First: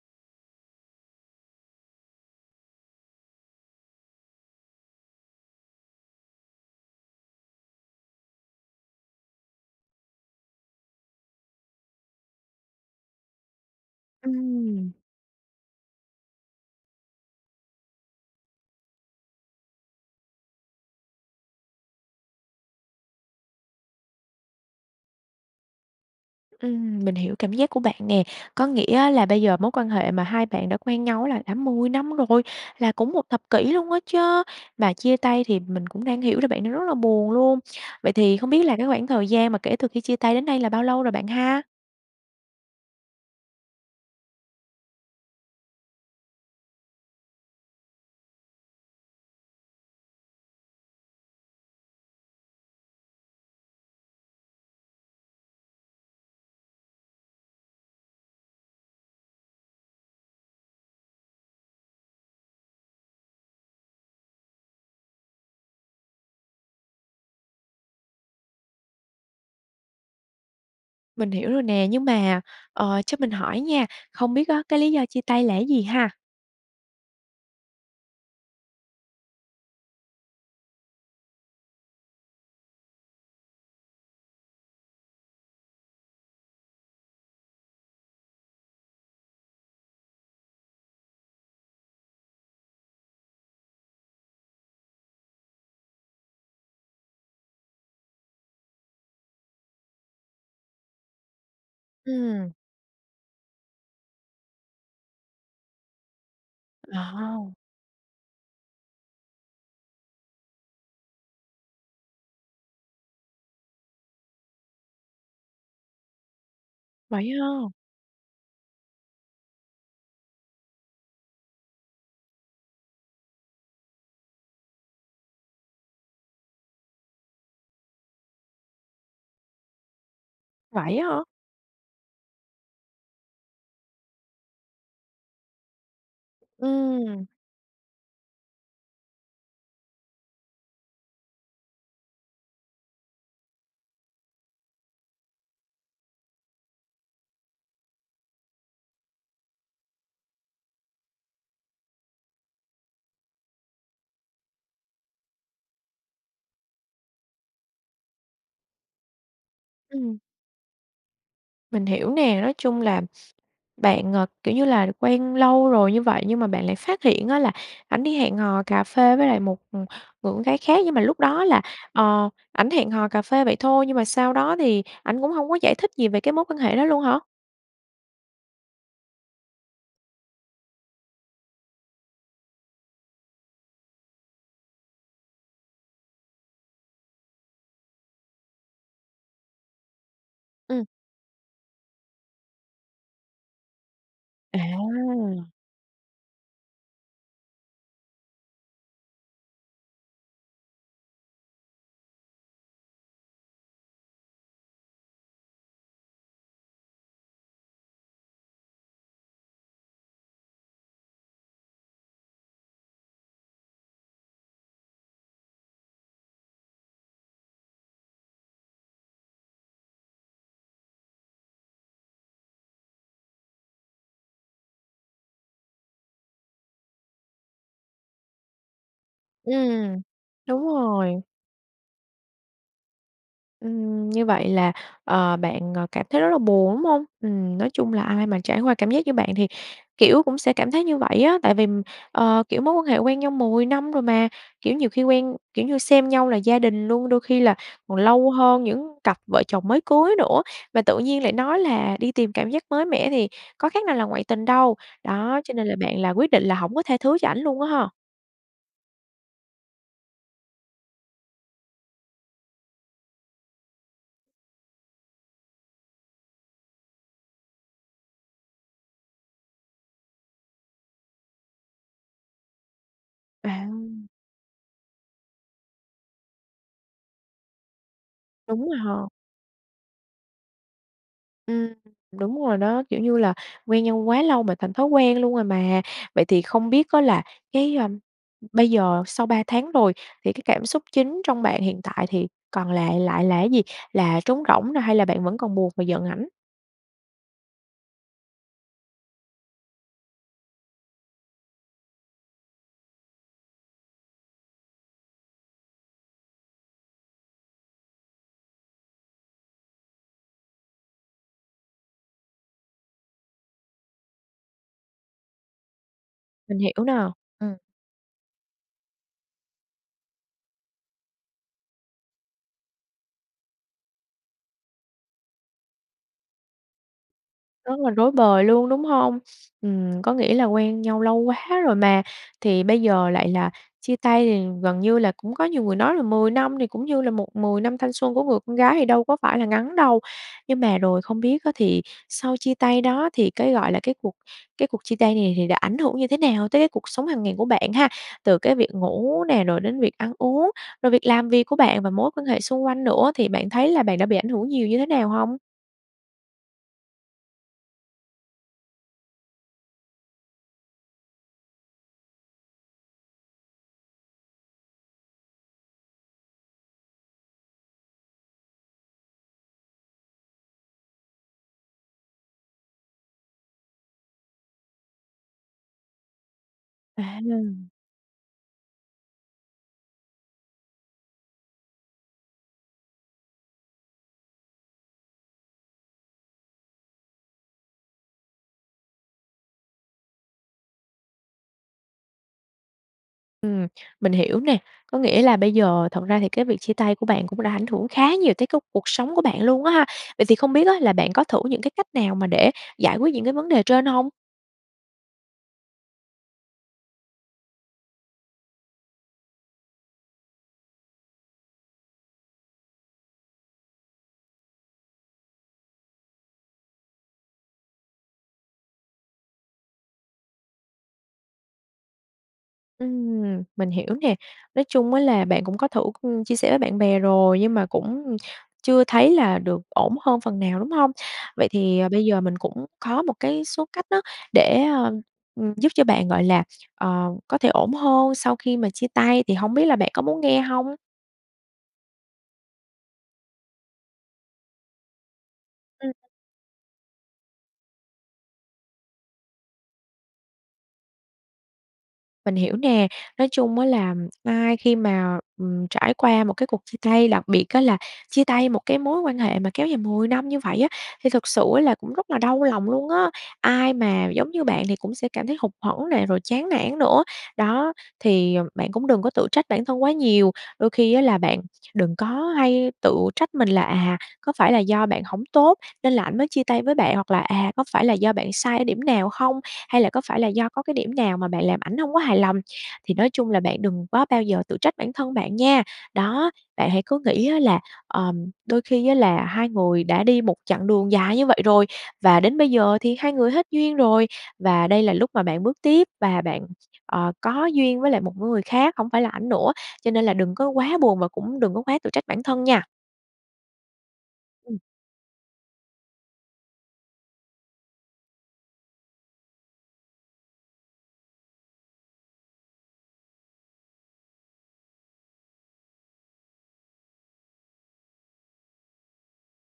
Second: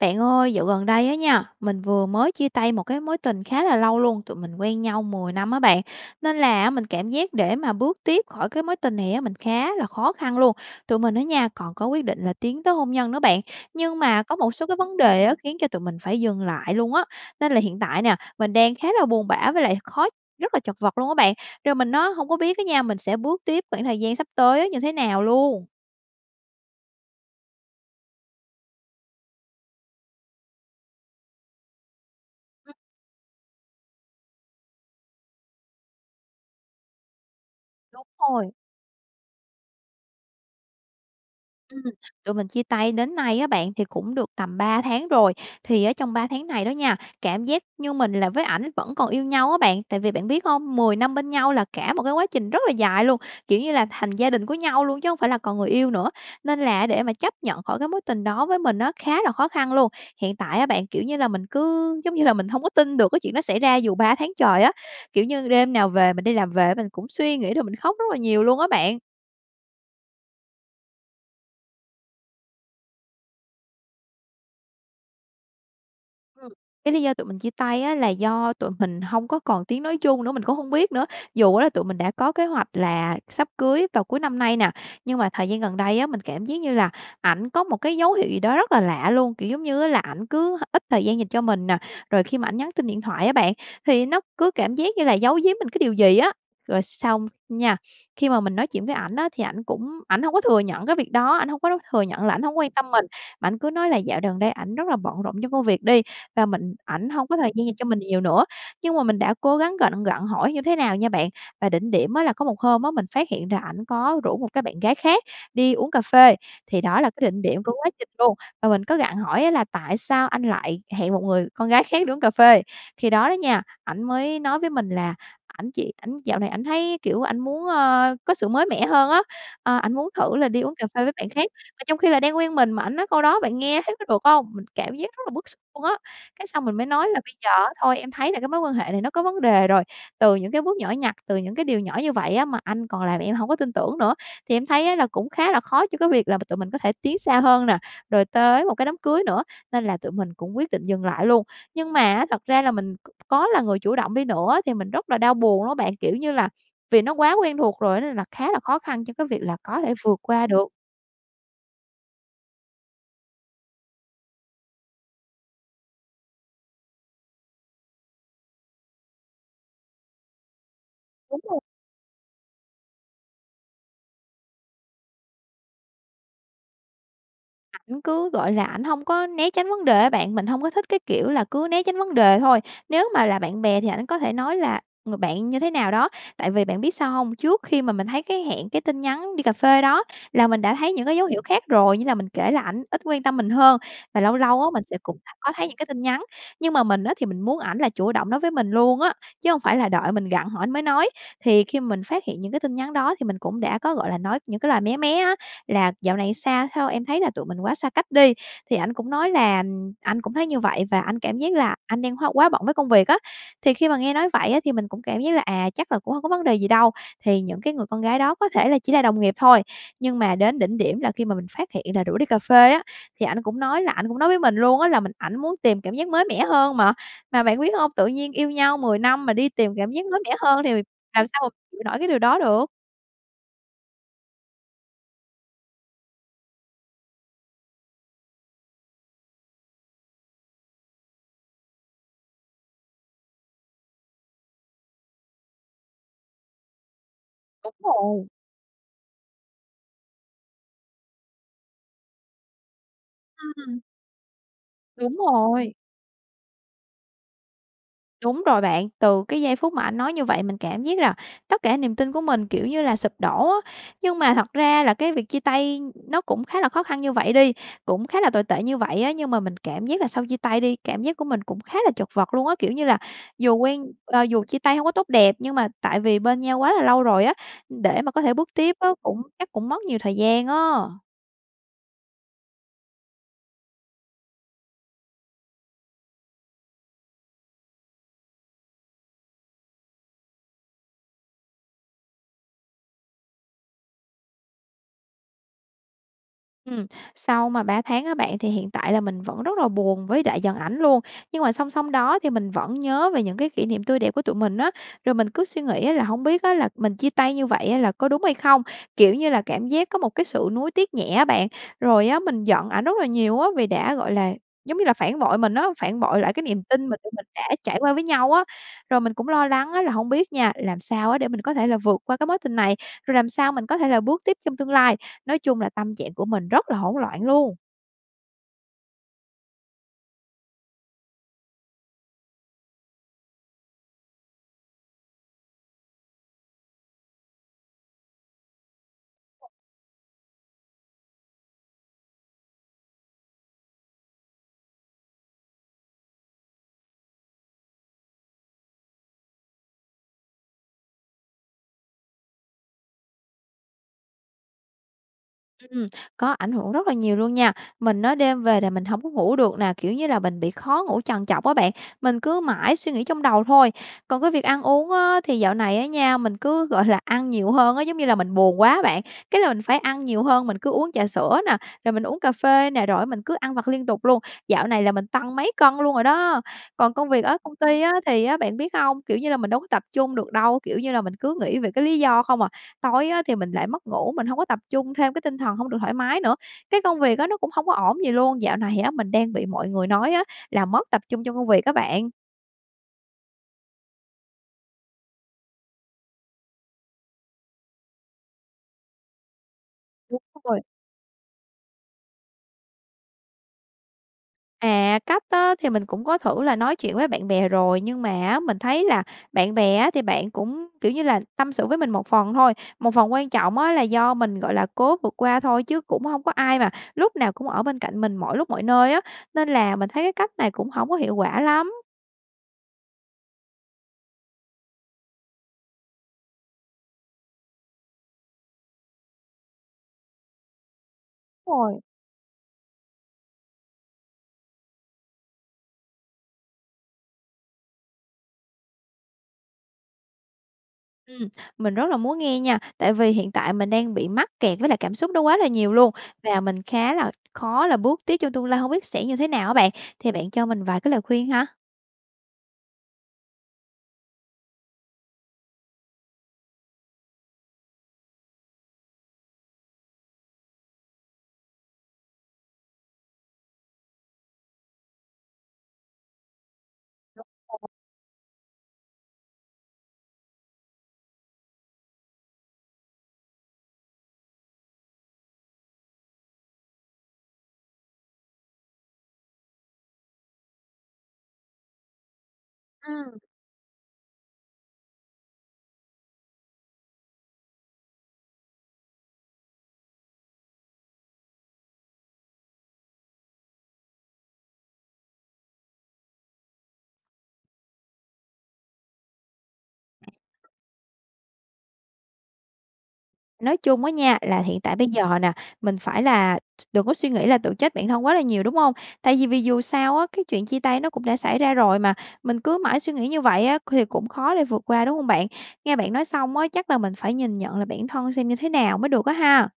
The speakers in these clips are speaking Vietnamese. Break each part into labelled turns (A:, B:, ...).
A: Bạn ơi, dạo gần đây á nha, mình vừa mới chia tay một cái mối tình khá là lâu luôn, tụi mình quen nhau 10 năm á bạn, nên là á, mình cảm giác để mà bước tiếp khỏi cái mối tình này á, mình khá là khó khăn luôn. Tụi mình á nha, còn có quyết định là tiến tới hôn nhân nữa bạn, nhưng mà có một số cái
B: Ừm.
A: vấn đề á khiến cho tụi mình phải dừng lại luôn á. Nên là hiện tại nè, mình đang khá là buồn bã với lại khó rất là chật vật luôn á bạn, rồi mình á hổng có biết á nha, mình sẽ bước tiếp khoảng thời gian sắp tới như thế nào luôn.
B: Ừm, mình hiểu cảm giác của bạn nè, có nghĩa á là bây giờ mối quan hệ mà hai bạn đã quen nhau là đã 10 năm rồi,
A: Ừm.
B: là cũng 1 thập kỷ luôn á chớ, mà chia tay thì mình cũng đang hiểu là bạn đang rất là buồn luôn.
A: Đúng
B: Vậy thì
A: rồi.
B: không biết là cái khoảng thời gian mà kể từ khi chia tay đến nay là bao lâu rồi bạn ha?
A: Ừm, tụi mình chia tay đến nay á bạn thì cũng được tầm 3 tháng rồi, thì ở trong 3 tháng này đó nha, cảm giác như mình là với ảnh vẫn còn yêu nhau á bạn. Tại vì bạn biết hông? 10 năm bên nhau là cả một cái quá trình rất là dài luôn, kiểu như là, thành gia đình của nhau luôn, chứ hổng phải là còn người yêu nữa, nên là để mà chấp nhận khỏi cái mối tình đó với mình á, khá là khó khăn luôn. Hiện tại á bạn, kiểu như là, mình cứ giống như là mình hông có tin được cái chuyện đó xảy ra dù 3 tháng trời á, kiểu như, đêm nào về mình đi làm về mình cũng suy nghĩ rồi mình khóc rất là nhiều luôn á bạn.
B: Mình hiểu rồi nè, nhưng mà, ờ, cho mình hỏi nha, không biết á cái lý do chia tay là cái gì ha?
A: Ừm, cái lý do tụi mình chia tay á là do tụi mình hông có còn tiếng nói chung nữa, mình cũng hông biết nữa. Dù á là tụi mình đã có kế hoạch là sắp cưới vào cuối năm nay nè, nhưng mà thời gian gần đây á, mình cảm giác như là ảnh có một cái dấu hiệu gì đó rất là lạ luôn, kiểu giống như, á là ảnh cứ ít thời gian dành cho mình nè. Rồi khi mà ảnh nhắn tin điện thoại á bạn, thì nó cứ cảm giác như là giấu giếm mình cái điều gì á. Rồi xong nha, khi mà mình nói chuyện với ảnh á thì ảnh cũng ảnh hông có thừa nhận cái việc đó, ảnh hông có đấu thừa nhận là ảnh
B: Ừm.
A: hổng quan tâm mình. Ảnh cứ nói là dạo đần đây ảnh rất là bận rộn trong công việc đi, và mình ảnh hông có thời
B: [unintelligible]
A: gian dành cho mình nhiều nữa. Nhưng mà mình đã cố gắng gạnh gặng hỏi như thế nào nha bạn. Và đỉnh điểm á là có một hôm á mình phát hiện là ảnh có rủ một cái bạn gái khác đi uống cà phê, thì đó là
B: Vậy
A: cái đỉnh
B: ha.
A: điểm của quá trình luôn. Và mình có gặng hỏi á là "Tại sao anh lại hẹn một người con gái khác đi uống cà phê?" Khi đó đó nha, ảnh mới nói với mình là ảnh chỉ ảnh dạo này ảnh thấy, kiểu, ảnh muốn, ơ, có sự mới mẻ hơn á, ờ, ảnh muốn thử là đi uống cà
B: Vậy
A: phê
B: á
A: với
B: hả?
A: bạn khác. Mà trong khi là đang quen mình mà ảnh nói câu đó bạn nghe thấy có được hông? Mình cảm giác rất là bức xúc luôn á, cái xong mình mới nói là
B: Ừm.
A: "Bây giờ á thôi em thấy là cái mối quan hệ này nó có vấn đề rồi từ những cái bước nhỏ nhặt, từ những cái điều nhỏ như vậy á mà anh còn làm em hổng có tin tưởng nữa thì em thấy á là cũng khá là khó cho cái việc là tụi mình có thể tiến xa hơn nè. Rồi tới một cái đám cưới nữa.", nên là tụi mình cũng quyết định dừng lại luôn. Nhưng mà á, thật ra là mình có là người chủ động đi nữa thì mình rất là đau buồn đó bạn, kiểu như là, vì nó quá quen thuộc rồi á, nên là khá là khó khăn cho cái việc là có thể vượt
B: Ừm.
A: qua được.
B: Mình hiểu nè, nói chung là bạn, ờ, kiểu như là, quen lâu rồi như vậy nhưng mà bạn lại phát hiện á là ảnh đi hẹn hò cà phê với lại một, ừm, người con gái khác, nhưng mà lúc đó là,
A: [unintelligible]
B: ờ, ảnh hẹn hò cà phê vậy thôi, nhưng mà sau đó thì ảnh cũng hông có giải thích gì về cái mối quan hệ đó luôn hả?
A: Ảnh cứ, gọi là, ảnh hông có né tránh vấn đề á bạn, mình hông có thích cái kiểu là cứ né tránh vấn đề thôi. Nếu mà là bạn bè thì ảnh có thể nói là người bạn như thế nào đó. Tại vì bạn biết sao hông? Trước khi mà mình thấy cái hẹn, cái tin nhắn đi cà phê đó là mình đã
B: Ừm.
A: thấy những cái dấu hiệu khác rồi, như là mình kể là ảnh ít quan tâm mình hơn và lâu lâu á mình sẽ cũng
B: À!
A: có thấy những cái tin nhắn. Nhưng mà mình á thì mình muốn ảnh là chủ động nói với mình luôn á, chứ hông phải là đợi mình gặng hỏi ảnh mới nói, thì khi mình phát hiện những cái tin nhắn đó thì mình cũng đã có, gọi là, nói những cái lời mé mé á, là "Dạo này sao sao em thấy là tụi mình quá xa cách đi." Thì ảnh cũng nói là "Ừm, anh cũng thấy như vậy và anh cảm giác là anh đang hoá quá bận với công việc." á, thì khi mà nghe nói vậy á thì mình cũng cảm giác là, à, chắc là cũng hông có vấn đề gì đâu, thì những cái người con gái đó có thể là chỉ là đồng nghiệp thôi. Nhưng mà đến đỉnh điểm là khi mà mình phát hiện là rủ đi cà phê á, thì ảnh cũng nói là ảnh cũng nói với mình luôn á là mình ảnh muốn tìm cảm giác mới mẻ hơn mà. Mà bạn biết hông? Tự nhiên yêu nhau 10 năm mà đi tìm cảm
B: Ừm,
A: giác mới mẻ hơn
B: đúng
A: thì
B: rồi.
A: làm sao chịu nổi cái điều đó được.
B: Ừm, như vậy là, ờ, bạn, ờ, cảm thấy rất là buồn, đúng hông? Ừm, nói chung là ai mà trải qua cảm giác như bạn thì, kiểu, cũng sẽ cảm thấy như vậy á, tại vì, ờ, kiểu, mối quan hệ quen nhau 10 năm rồi mà, kiểu, nhiều khi quen, kiểu như, xem nhau là gia đình luôn, đôi khi là
A: Đúng
B: còn
A: rồi.
B: lâu hơn những cặp vợ chồng mới cưới nữa và tự nhiên lại nói là đi tìm cảm giác mới mẻ thì
A: Ưm,
B: có
A: ừm.
B: khác nào là ngoại tình đâu.
A: Đúng
B: Đó, cho nên là
A: rồi.
B: bạn là quyết định là hổng có tha thứ cho ảnh luôn á ha?
A: Đúng rồi bạn. Từ cái giây phút mà ảnh nói như vậy mình cảm giác là tất cả niềm tin của mình, kiểu như là, sụp đổ á. Nhưng mà thật ra là cái việc chia tay nó cũng khá là khó khăn như vậy đi, cũng khá là tồi tệ như vậy á, nhưng mà mình cảm giác là sau chia tay đi, cảm giác của mình cũng khá là chật vật luôn á, kiểu như là, dù
B: À.
A: quen ờ, dù chia tay hổng có tốt đẹp, nhưng mà tại vì bên nhau quá là lâu rồi á, để mà có thể bước
B: Đúng
A: tiếp
B: rồi
A: á,
B: ha.
A: cũng chắc cũng mất nhiều thời gian á.
B: Ừm. Đúng rồi đó. Kiểu như là quen nhau quá lâu mà thành thói quen luôn rồi mà. Vậy thì không biết á là cái, a, bây giờ sau 3 tháng rồi thì cái cảm xúc chính trong bạn hiện tại thì còn lại lại là cái gì, là trống rỗng nè, hay là bạn vẫn còn buồn và giận ảnh?
A: Ừm, sau mà 3 tháng á bạn thì hiện tại là mình vẫn rất là buồn với lại giận ảnh luôn, nhưng mà song song đó thì mình vẫn nhớ về những cái kỷ niệm tươi đẹp của tụi mình á. Rồi mình cứ suy nghĩ á là "Hông biết á là mình chia tay như vậy á là có đúng hay không?". Kiểu như là, cảm giác có một cái sự nuối tiếc nhẹ á bạn, rồi á mình giận ảnh rất là nhiều á, vì đã, gọi là, giống như là, phản bội mình á, phản bội lại cái
B: Mình
A: niềm
B: hiểu
A: tin mà
B: nè.
A: mình tụi mình đã
B: Ừm.
A: trải qua với nhau á. Rồi mình cũng lo lắng á là hông biết nha, làm sao á để mình có thể là vượt qua cái mối tình này, rồi làm sao mình có thể là bước tiếp trong tương lai. Nói chung là tâm trạng của mình rất là hỗn loạn luôn.
B: Rất là rối bời luôn đúng hông? Ừm, có nghĩa là quen nhau lâu quá rồi mà thì bây giờ lại là chia tay thì gần như là cũng có nhiều người nói là 10 năm thì cũng như là một 10 năm thanh xuân của người con gái thì đâu có phải là ngắn đâu. Nhưng mà rồi không biết á thì sau chia tay đó thì cái gọi là cái cuộc cái cuộc chia tay này thì đã ảnh hưởng như thế nào tới cái cuộc sống hàng ngày của bạn ha? Từ cái việc ngủ nè rồi đến việc ăn uống, rồi việc làm việc của bạn và mối quan hệ xung quanh nữa thì bạn thấy là bạn đã bị ảnh hưởng nhiều như thế nào hông?
A: Ừm, có ảnh hưởng rất là nhiều luôn nha. Mình á, đêm về là mình hổng có ngủ được nè, kiểu như là, mình bị khó ngủ trằn trọc á bạn, mình cứ mãi suy nghĩ trong đầu thôi. Còn cái việc ăn uống á thì dạo này á nha, mình cứ, gọi là, ăn nhiều hơn á. Giống như là, mình buồn quá bạn, cái là mình phải ăn nhiều hơn, mình cứ uống trà sữa nè, rồi mình uống cà phê nè, rồi á mình cứ ăn vặt liên liên tục luôn, dạo này là mình tăng mấy cân luôn rồi đó. Còn công
B: À!
A: việc ở công ty á thì á bạn biết hông? Kiểu như là, mình đúng tập trung được đâu, kiểu như là, mình cứ nghĩ về cái lý do không à. Tối á thì mình lại mất ngủ, mình hông có tập trung, thêm cái tinh thần hông được thoải mái nữa, cái công việc á nó cũng hông có ổn gì luôn, dạo này á mình đang bị mọi người nói á là mất tập trung trong công việc á bạn.
B: Ừm. Mình hiểu nè. Có nghĩa là bây giờ thật ra thì cái việc chia tay của bạn cũng đã ảnh hưởng khá nhiều tới túc cuộc sống của bạn luôn á ha.
A: Đúng
B: Vậy thì không
A: rồi.
B: biết á là bạn có thử những cái cách nào mà để giải quyết những cái vấn đề trên hông?
A: À, cách á thì mình cũng có thử là nói chuyện với bạn bè rồi, nhưng mà á mình thấy là bạn bè á thì bạn cũng, kiểu như là, tâm sự với mình một phần thôi, một phần quan trọng á là do mình, gọi là, cố vượt qua thôi, chứ cũng hông có ai mà lúc nào cũng ở bên cạnh mình mọi lúc mọi nơi á. Nên là mình thấy cái cách này cũng hổng có hiệu quả lắm.
B: Ừm, mình hiểu nè. Nói chung á là bạn cũng có thử, ừm, chia sẻ với bạn bè rồi, nhưng mà cũng chưa thấy là được ổn hơn phần nào, đúng hông? Vậy thì,
A: Rồi.
B: ờ, bây giờ mình cũng có một cái số cách á, để, ờ, ừm, giúp cho bạn, gọi là, ờ, có thể ổn hơn sau khi mà chia tay, thì hổng biết là bạn có muốn nghe hông?
A: Ừm, mình rất là muốn nghe nha, tại vì hiện tại mình đang bị mắc kẹt với lại cảm xúc đó quá là nhiều luôn
B: Ừm.
A: và mình khá là khó là bước tiếp trong tương lai, hông biết sẽ như thế nào á bạn, thì bạn cho mình vài cái lời khuyên ha.
B: Mình hiểu nè, nói chung á là ai khi mà, ừm, trải qua một cái cuộc chia tay, đặc biệt á là chia tay một cái mối quan hệ mà kéo dài 10 năm như vậy á, thì thực sự ấy là cũng rất là đau lòng luôn á, ai mà giống như bạn thì cũng sẽ cảm thấy hụt hẫng nè, rồi chán nản nữa.
A: Đúng rồi.
B: Đó, thì, ừm, bạn cũng đừng có tự trách bản thân quá nhiều, đôi khi á là bạn đừng có hay tự trách mình là, à, có phải là do bạn hổng tốt nên là ảnh mới chia tay với bạn, hoặc là, à, có phải là do bạn sai ở điểm nào hông, hay là có phải là do có cái điểm nào mà bạn làm ảnh hổng có hài lòng, thì nói
A: Ừm.
B: chung là bạn đừng có bao giờ tự trách bản thân bạn nha. Đó, bạn hãy cứ nghĩ á là, ừm, đôi khi á là hai người đã đi một chặng đường dài như vậy rồi và đến bây giờ thì hai người hết duyên rồi và đây là lúc mà bạn bước tiếp và bạn, ờ, có duyên với lại một người khác, hổng phải là ảnh nữa. Cho nên là đừng có quá buồn và cũng đừng có quá tự trách bản thân nha.
A: Nói chung á nha, là
B: Ừm.
A: hiện tại bây giờ nè, mình phải là s đừng có suy nghĩ là tự trách bản thân quá là nhiều, đúng hông? Tại vì vì dù sao á, cái chuyện chia tay nó cũng đã xảy ra rồi mà mình cứ mãi suy nghĩ như vậy á thì cũng khó để vượt qua, đúng hông bạn? Nghe bạn nói xong á, chắc là mình phải nhìn nhận lại bản thân xem như thế nào mới được á ha.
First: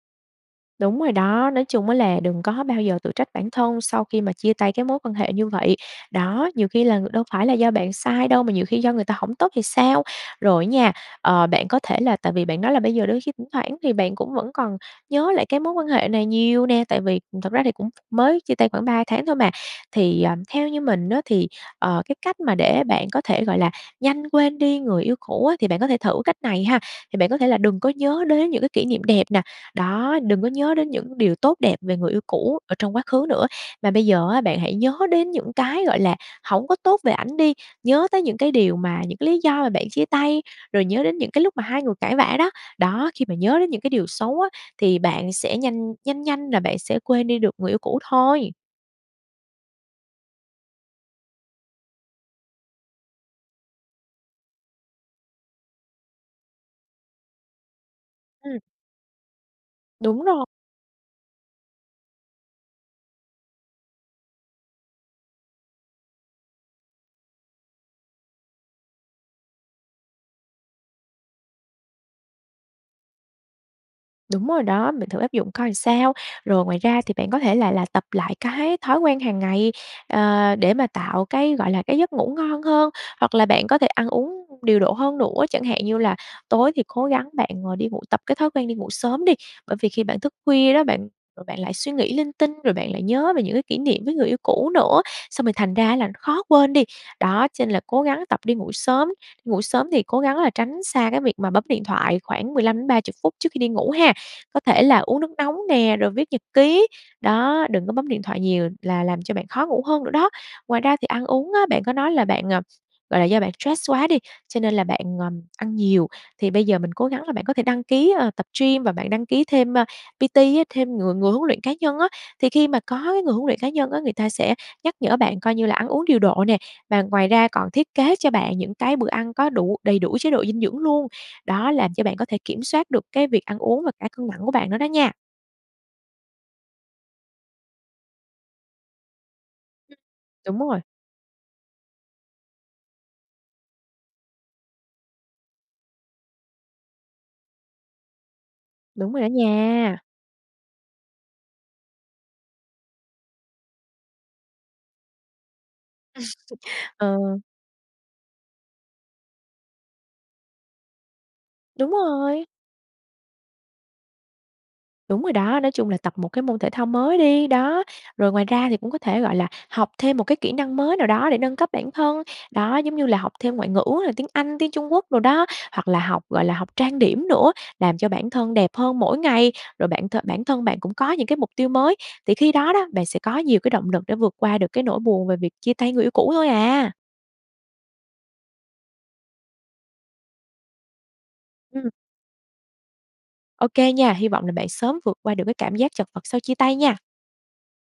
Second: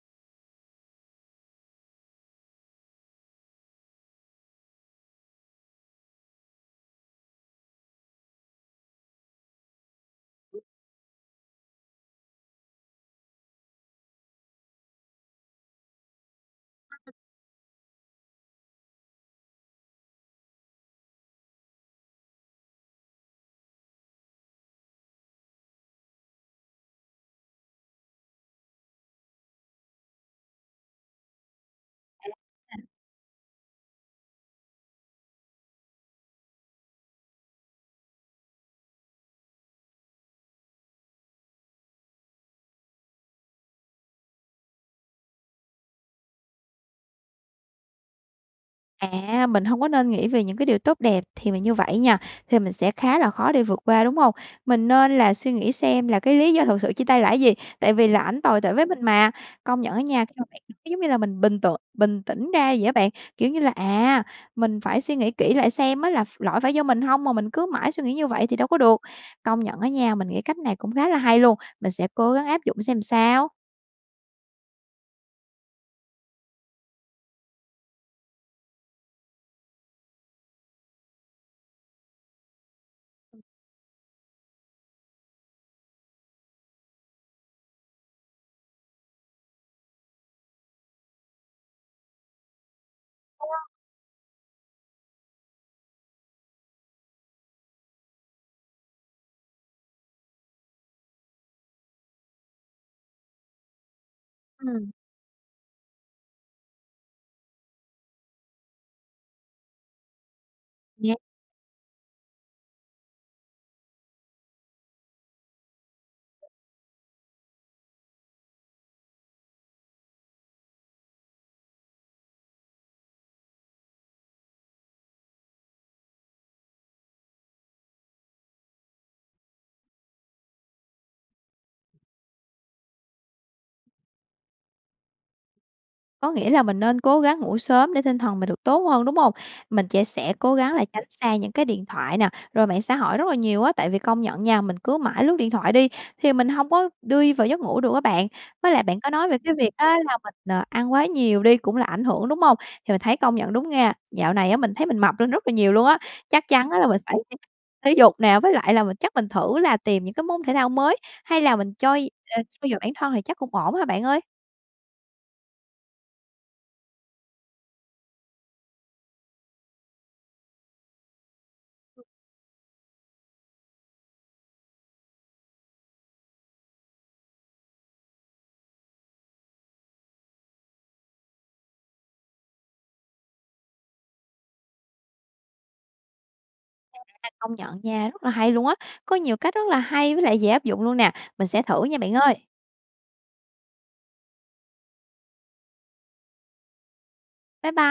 B: Đúng rồi đó, nói chung á là đừng có bao giờ tự trách bản thân sau khi mà chia tay cái mối quan hệ như vậy. Đó, nhiều khi là ng đâu phải là do bạn sai đâu mà nhiều khi do người ta hổng tốt thì sao? Rồi á nha, ờ, bạn có thể là tại vì bạn nói là bây giờ đôi khi thỉnh thoảng thì bạn cũng vẫn còn nhớ lại cái mối quan hệ này nhiều nè, tại
A: [unintelligible]
B: vì, ừm, thực ra thì cũng mới chia tay khoảng 3 tháng thôi mà. Thì, ờ, theo như mình á thì, ờ, cái cách mà để bạn có thể, gọi là, nhanh quên đi người yêu cũ á thì bạn có thể thử cách này ha, thì bạn có thể là đừng có nhớ đến những cái kỷ niệm đẹp nè, đó, đừng có nhớ đến những điều tốt đẹp về người yêu cũ ở
A: [unintelligible]
B: trong quá khứ nữa. Mà bây giờ á bạn hãy nhớ đến những cái, gọi là, hổng có tốt về ảnh đi, nhớ tới những cái điều mà những cái lý do mà bạn chia tay, rồi nhớ đến những cái lúc mà hai người cãi vã đó. Đó, khi mà nhớ đến những cái điều xấu á thì bạn sẽ nhanh nhanh nhanh là bạn sẽ quên đi được người yêu cũ thôi.
A: À, mình hông có nên nghĩ về những cái điều tốt đẹp thì mình như vậy á nha, thì mình sẽ khá là khó để vượt qua, đúng hông? Mình nên là suy nghĩ xem là cái lý do thực sự chia tay là á gì? Tại vì là ảnh
B: Ừm.
A: tồi tệ với mình mà. Công nhận á
B: Đúng
A: nha,
B: rò.
A: [unintelligible] giống như là mình bình tưởng bình tĩnh ra vậy á bạn. Kiểu như là, à, mình phải suy nghĩ kỹ lại xem á ph là lỗi phải do mình hông mà mình cứ mãi suy nghĩ như vậy thì đâu có được. Công nhận á nha, mình nghĩ cách này cũng khá là hay luôn, mình sẽ cố gắng áp dụng xem sao.
B: Đúng rồi đó, mình thử áp dụng coi sao. Rồi, ngoài ra thì bạn có thể là là tập lại cái thói quen hằng ngày, à, để mà tạo cái, gọi là, cái giấc ngủ ngon hơn. Hoặc là bạn có thể ăn uống điều độ hơn nữa, chẳng hạn như là tối thì cố gắng bạn, ờ, đi ngủ tập cái thói quen đi ngủ sớm đi, bởi vì khi bạn thức khuya đó bạn, rồi bạn lại suy nghĩ linh tinh rồi bạn lại nhớ về những cái
A: [unintelligible]
B: kỷ niệm với người yêu cũ nữa, xong rồi thành ra là khó quên đi. Đó, cho nên là cố gắng tập đi ngủ sớm, ngủ sớm thì cố gắng là tránh xa cái việc mà bấm điện thoại khoảng 15 đến 30 phút trước khi đi ngủ ha. Có thể
A: Ừm.
B: là uống nước nóng nè, rồi viết nhật ký, đó, đừng có bấm điện thoại nhiều là làm cho bạn khó ngủ hơn nữa đó. Ngoài ra thì
A: [unintelligible]
B: ăn uống á, bạn có nói là bạn, à, gọi là, do bạn stress quá đi, cho nên là bạn, ờm, ăn nhiều. Thì bây giờ mình cố gắng là bạn có thể đăng ký, ờ, tập gym và bạn đăng ký thêm, ơ, PT á, thêm người người huấn luyện cá nhân á. Thì khi mà có cái người huấn luyện cá nhân á, người ta sẽ nhắc nhở bạn coi như là ăn uống điều độ nè, và ngoài ra còn thiết kế cho bạn những cái bữa ăn có đủ đầy đủ chế độ dinh dưỡng luôn. Đó, làm cho bạn có thể kiểm soát được cái việc ăn uống và cả cân nặng của bạn nữa đó nha.
A: Có nghĩa là mình nên cố gắng ngủ sớm để tinh thần mình được tốt hơn, đúng hông? Mình
B: [unintelligible]
A: trẻ sẽ cố
B: .Đúng
A: gắng
B: rồi.
A: là tránh xa những cái điện thoại nè, rồi mạng xã hội rất là nhiều á, tại vì công nhận nha mình cứ mãi lướt điện thoại đi thì mình hông có đi vào giấc ngủ được á bạn. Với lại bạn có
B: Đúng rồi đó
A: nói về cái việc á
B: nha.
A: là mình, ờ, ăn quá nhiều đi cũng là ảnh hưởng, đúng hông? Thì mình thấy công nhận đúng nghe, dạo này á mình thấy mình mập lên rất là nhiều luôn á, chắc chắn á là mình phải
B: Ờ.
A: [unintelligible] thể dục nè, với lại là mình chắc mình thử là tìm những cái môn thể thao mới, hay là mình
B: Đúng
A: trôi ờ,
B: rồi.
A: trau dồi bản thân thì chắc cũng ổn ha bạn ơi?
B: Đúng rồi đó. Nói chung là tập một cái môn thể thao mới đi. Đó, rồi ngoài ra thì cũng có thể, gọi là, học thêm một cái kỹ năng mới nào đó để nâng cấp bản thân, đó, giống như là, học thêm ngoại ngữ là tiếng Anh, tiếng Trung Quốc đồ đó, hoặc là học, gọi là, học trang điểm nữa, làm cho bản thân đẹp hơn mỗi ngày. Rồi bạn th bản thân bạn cũng có những cái mục tiêu mới thì khi đó đó, bạn sẽ có nhiều cái động lực để vượt qua được cái nỗi buồn về việc chia tay người yêu cũ thôi à!
A: [unintelligible] Công nhận nha, rất là hay luôn á! Có nhiều cách rất là hay với lại dễ áp dụng luôn nè, mình sẽ thử
B: Ừm.
A: nha bạn ơi.
B: OK nha, hy vọng là bạn sớm vượt qua được cái cảm giác chật vật sau chia tay nha.
A: Bye bye.